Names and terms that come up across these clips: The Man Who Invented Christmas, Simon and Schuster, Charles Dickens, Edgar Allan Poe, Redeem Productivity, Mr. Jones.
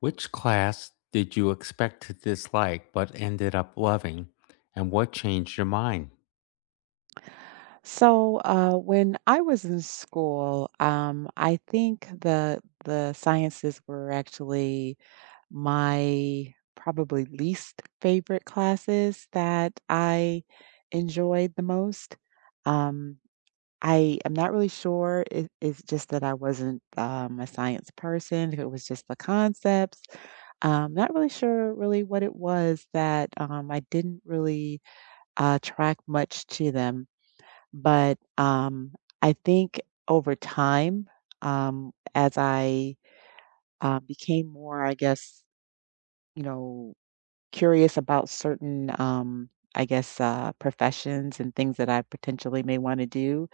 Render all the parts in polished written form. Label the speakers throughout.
Speaker 1: Which class did you expect to dislike but ended up loving, and what changed your mind?
Speaker 2: So when I was in school, I think the sciences were actually my probably least favorite classes that I enjoyed the most. Um, I am not really sure. It's just that I wasn't a science person. It was just the concepts. Not really sure really what it was that I didn't really track much to them. But I think over time, um, as I, became more, I guess, you know, curious about certain, I guess, professions and things that I potentially may wanna do,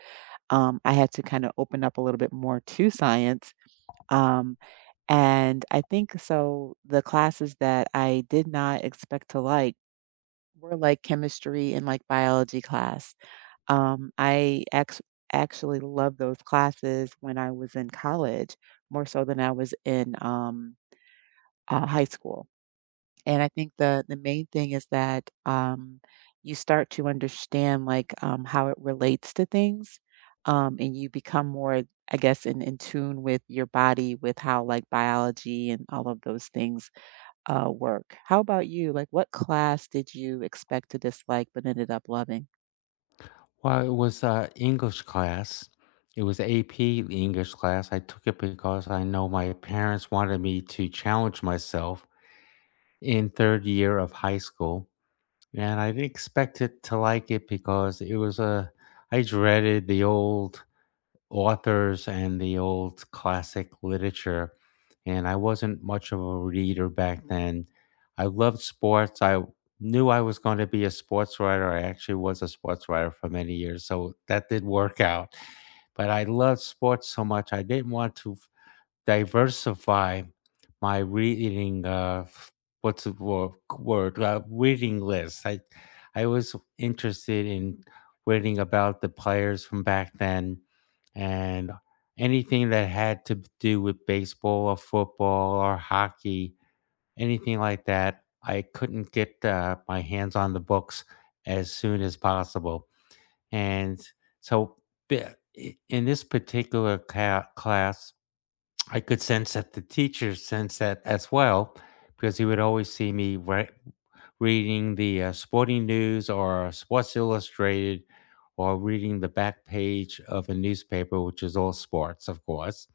Speaker 2: I had to kinda open up a little bit more to science, um, and I think so the classes that I did not expect to like were like chemistry and like biology class. Um, I act- Actually loved those classes when I was in college, more so than I was in high school. And I think the main thing is that you start to understand like how it relates to things, and you become more, I guess, in tune with your body, with how like biology and all of those things work. How about you? Like, what class did you expect to dislike but ended up loving?
Speaker 1: Well, it was English class. It was AP English class. I took it because I know my parents wanted me to challenge myself in third year of high school, and I didn't expect it to like it because it was a. I dreaded the old authors and the old classic literature. And I wasn't much of a reader back then. I loved sports. I knew I was going to be a sports writer. I actually was a sports writer for many years. So that did work out. But I loved sports so much. I didn't want to diversify my reading what's the word, word reading list. I was interested in reading about the players from back then, and anything that had to do with baseball or football or hockey, anything like that. I couldn't get my hands on the books as soon as possible. And so, in this particular class, I could sense that the teacher sensed that as well, because he would always see me right reading the Sporting News or Sports Illustrated, or reading the back page of a newspaper, which is all sports, of course.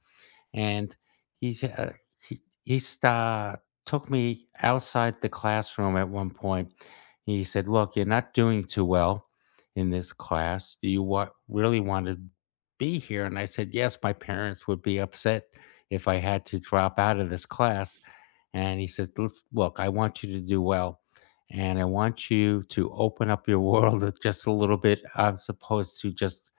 Speaker 1: And he's, he, he sta took me outside the classroom at one point. He said, "Look, you're not doing too well in this class. Do you really want to be here?" And I said, "Yes, my parents would be upset if I had to drop out of this class." And he says, "Let's look. I want you to do well, and I want you to open up your world just a little bit, as opposed to just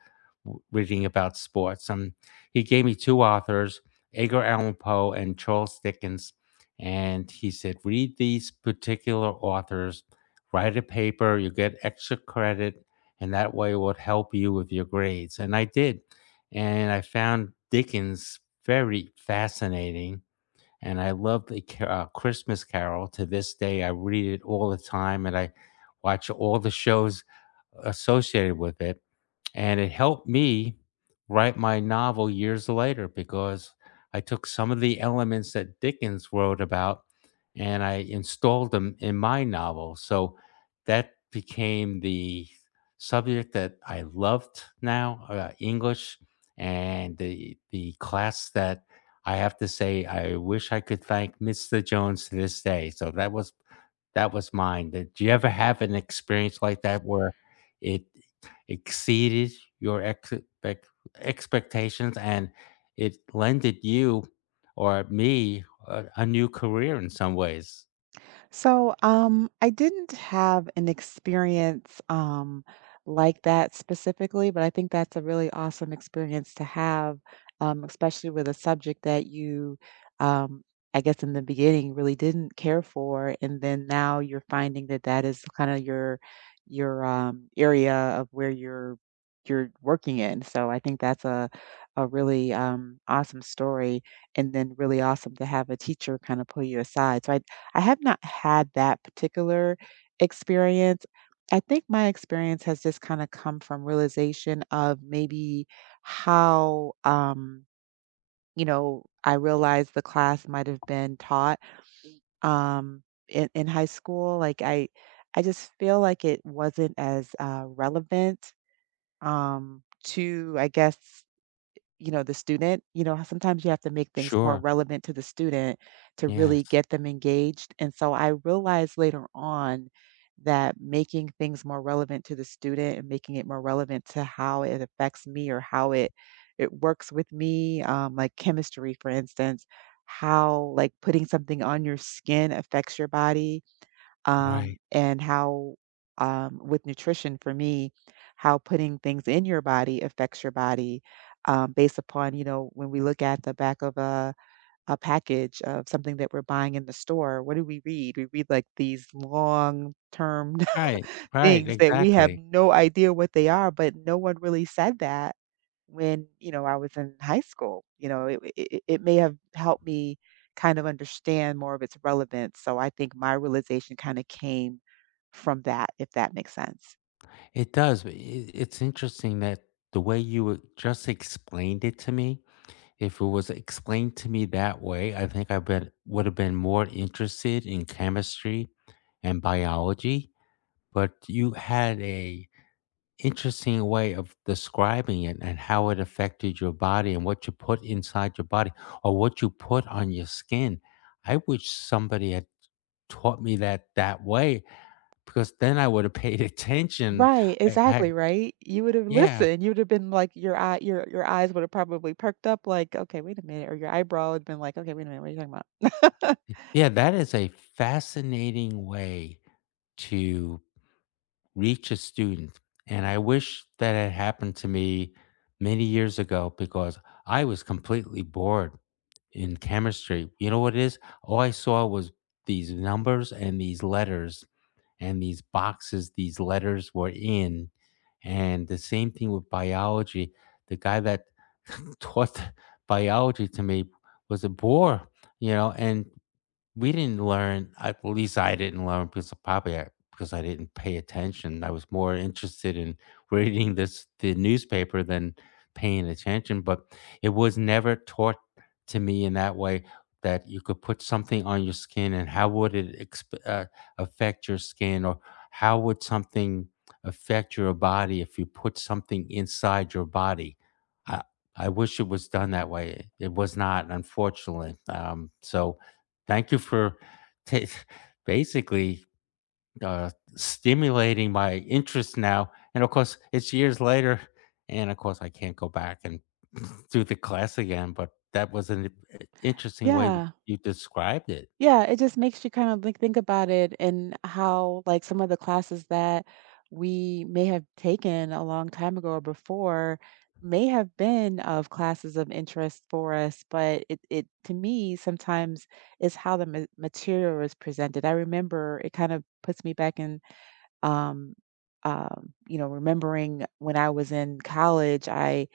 Speaker 1: reading about sports." He gave me two authors, Edgar Allan Poe and Charles Dickens, and he said, "Read these particular authors, write a paper. You get extra credit, and that way it would help you with your grades." And I did, and I found Dickens very fascinating, and I love the Christmas Carol to this day. I read it all the time, and I watch all the shows associated with it. And it helped me write my novel years later, because I took some of the elements that Dickens wrote about and I installed them in my novel. So that became the subject that I loved now, English, and the class that, I have to say, I wish I could thank Mr. Jones to this day. So that was, that was mine. Did you ever have an experience like that where it exceeded your expectations, and it lended you or me a new career in some ways?
Speaker 2: So I didn't have an experience like that specifically, but I think that's a really awesome experience to have, especially with a subject that you, um, I guess, in the beginning really didn't care for, and then now you're finding that that is kind of your area of where you're working in. So I think that's a really awesome story, and then really awesome to have a teacher kind of pull you aside. So I have not had that particular experience. I think my experience has just kind of come from realization of maybe how, you know, I realized the class might have been taught um, in high school. I just feel like it wasn't as relevant to, I guess, you know, the student, you know, sometimes you have to make things more
Speaker 1: Sure.
Speaker 2: relevant to the student to
Speaker 1: Yes.
Speaker 2: really get them engaged. And so I realized later on that making things more relevant to the student and making it more relevant to how it affects me or how it works with me, like chemistry, for instance, how like putting something on your skin affects your body
Speaker 1: Right.
Speaker 2: and how, with nutrition for me, how putting things in your body affects your body based upon, you know, when we look at the back of a package of something that we're buying in the store, what do we read? We read like these long term
Speaker 1: Right. Right.
Speaker 2: things that we have
Speaker 1: Exactly.
Speaker 2: no idea what they are, but no one really said that when, you know, I was in high school. You know, it may have helped me kind of understand more of its relevance. So I think my realization kind of came from that, if that makes sense.
Speaker 1: It does. But It, it's interesting that the way you just explained it to me. If it was explained to me that way, I think would have been more interested in chemistry and biology. But you had a interesting way of describing it and how it affected your body and what you put inside your body or what you put on your skin. I wish somebody had taught me that that way, because then I would have paid attention.
Speaker 2: Right, exactly,
Speaker 1: I
Speaker 2: right? You would have
Speaker 1: yeah,
Speaker 2: listened. You would have been like your eyes would have probably perked up like, okay, wait a minute, or your eyebrow would have been like, okay, wait a minute, what are you talking about?
Speaker 1: yeah, that is a fascinating way to reach a student. And I wish that had happened to me many years ago, because I was completely bored in chemistry. You know what it is? All I saw was these numbers and these letters and these boxes these letters were in. And the same thing with biology. The guy that taught biology to me was a bore, you know, and we didn't learn, at least I didn't learn, because of probably I didn't pay attention. I was more interested in reading this the newspaper than paying attention, but it was never taught to me in that way, that you could put something on your skin and how would it affect your skin, or how would something affect your body if you put something inside your body. I I wish it was done that way. It was not, unfortunately. Thank you for ta basically, uh, stimulating my interest now, and of course, it's years later, and of course, I can't go back and do the class again, but that was an I interesting way
Speaker 2: Yeah.
Speaker 1: you described it.
Speaker 2: Yeah, it just makes you kind of like think about it and how like some of the classes that we may have taken a long time ago or before may have been of classes of interest for us, but it to me sometimes is how the material is presented. I remember it kind of puts me back in um you know, remembering when I was in college, I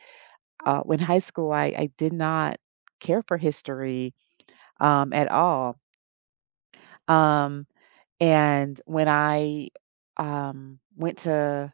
Speaker 2: when high school, I did not care for history at all. Um, and when I went to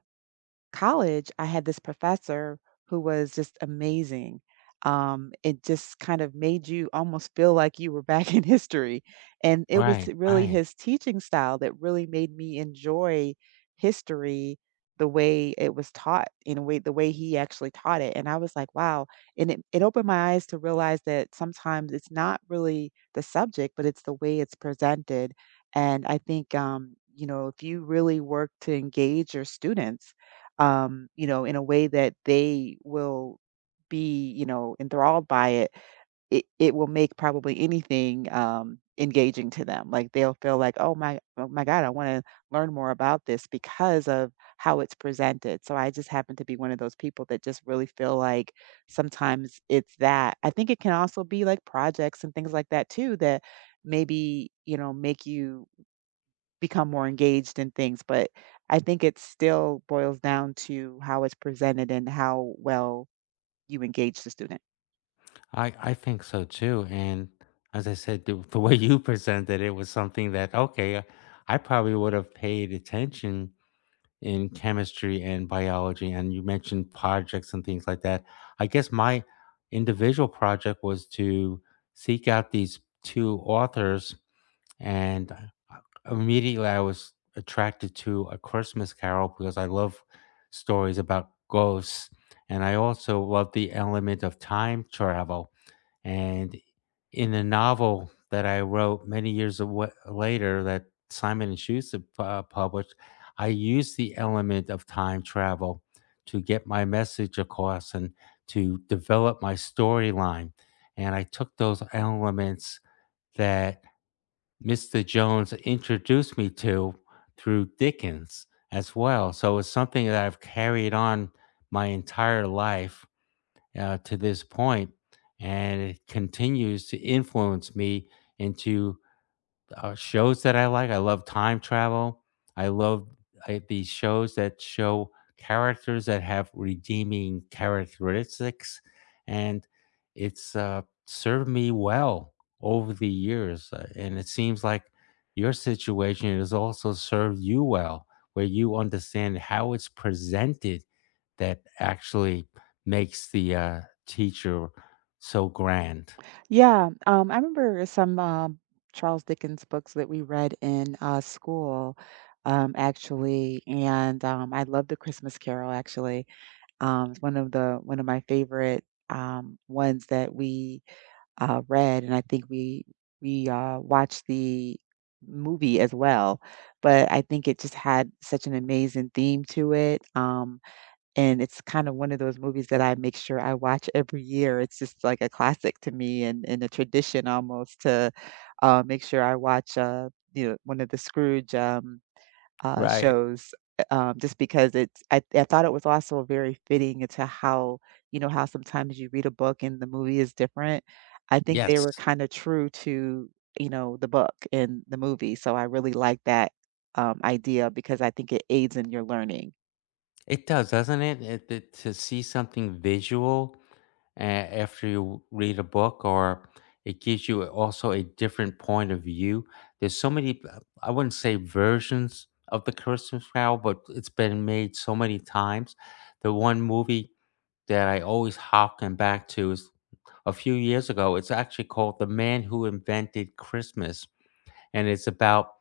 Speaker 2: college, I had this professor who was just amazing. It just kind of made you almost feel like you were back in history. And it was
Speaker 1: Right,
Speaker 2: really
Speaker 1: right.
Speaker 2: his teaching style that really made me enjoy history the way it was taught, in a way, the way he actually taught it. And I was like, wow. And it opened my eyes to realize that sometimes it's not really the subject, but it's the way it's presented. And I think, you know, if you really work to engage your students, you know, in a way that they will be, you know, enthralled by it, it will make probably anything engaging to them. Like they'll feel like, oh my, oh my God, I want to learn more about this because of how it's presented. So I just happen to be one of those people that just really feel like sometimes it's that. I think it can also be like projects and things like that too that maybe, you know, make you become more engaged in things, but I think it still boils down to how it's presented and how well you engage the student.
Speaker 1: I think so too, and as I said, the way you presented it was something that, okay, I probably would have paid attention in chemistry and biology, and you mentioned projects and things like that. I guess my individual project was to seek out these two authors, and immediately I was attracted to A Christmas Carol because I love stories about ghosts, and I also love the element of time travel. And in a novel that I wrote many years later, that Simon and Schuster published, I used the element of time travel to get my message across and to develop my storyline. And I took those elements that Mr. Jones introduced me to through Dickens as well. So it's something that I've carried on my entire life, to this point, and it continues to influence me into, shows that I like. I love time travel. I love these shows that show characters that have redeeming characteristics, and it's served me well over the years. And it seems like your situation has also served you well, where you understand how it's presented, that actually makes the, teacher so grand,
Speaker 2: Yeah, I remember some Charles Dickens books that we read in school, actually, and I love The Christmas Carol. Actually, it's one of my favorite ones that we read, and I think we watched the movie as well. But I think it just had such an amazing theme to it, and it's kind of one of those movies that I make sure I watch every year. It's just like a classic to me and a tradition almost to make sure I watch. You know, one of the Scrooge
Speaker 1: right?
Speaker 2: shows, just because I thought it was also very fitting into how you know how sometimes you read a book and the movie is different. I think they
Speaker 1: Yes,
Speaker 2: were kind of true to you know the book and the movie, so I really like that idea because I think it aids in your learning.
Speaker 1: it does, doesn't it? To see something visual a after you read a book, or it gives you also a different point of view. There's so many, I wouldn't say versions of the Christmas Carol, but it's been made so many times. The one movie that I always harken back to is a few years ago. It's actually called The Man Who Invented Christmas, and it's about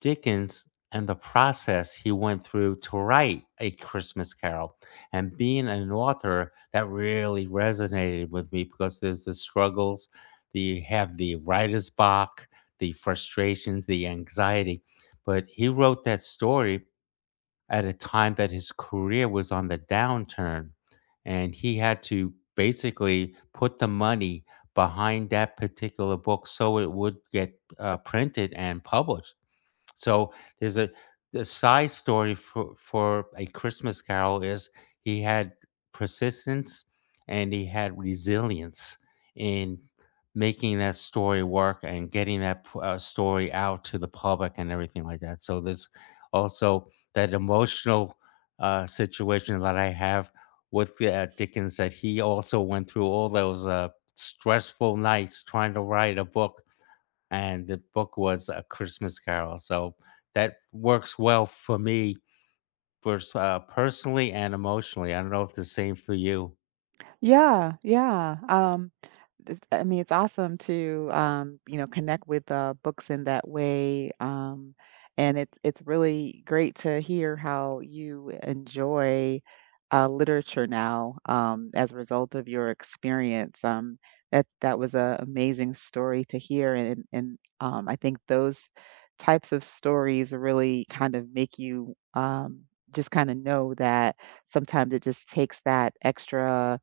Speaker 1: Dickens and the process he went through to write A Christmas Carol. And being an author, that really resonated with me, because there's the struggles, the, you have the writer's block, the frustrations, the anxiety. But he wrote that story at a time that his career was on the downturn, and he had to basically put the money behind that particular book so it would get printed and published. So there's a, the side story for A Christmas Carol is he had persistence and he had resilience in making that story work and getting that story out to the public and everything like that. So there's also that emotional situation that I have with Dickens, that he also went through all those stressful nights trying to write a book, and the book was A Christmas Carol. So that works well for me, for personally and emotionally. I don't know if the same for you.
Speaker 2: Yeah, yeah. It's, I mean, it's awesome to you know connect with books in that way, and it's really great to hear how you enjoy literature now as a result of your experience. That was an amazing story to hear, and I think those types of stories really kind of make you just kind of know that sometimes it just takes that extra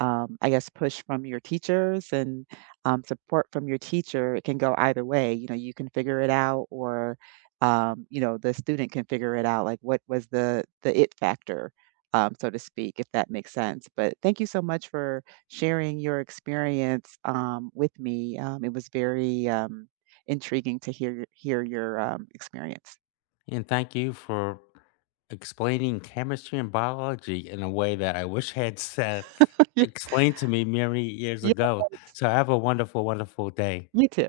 Speaker 2: I guess, push from your teachers and support from your teacher, it can go either way. You know, you can figure it out, or you know, the student can figure it out. Like, what was the it factor, so to speak, if that makes sense. But thank you so much for sharing your experience with me. It was very intriguing to hear your experience.
Speaker 1: And thank you for explaining chemistry and biology in a way that I wish had said explained to me many years
Speaker 2: Yeah,
Speaker 1: ago. So have a wonderful, wonderful day.
Speaker 2: you too.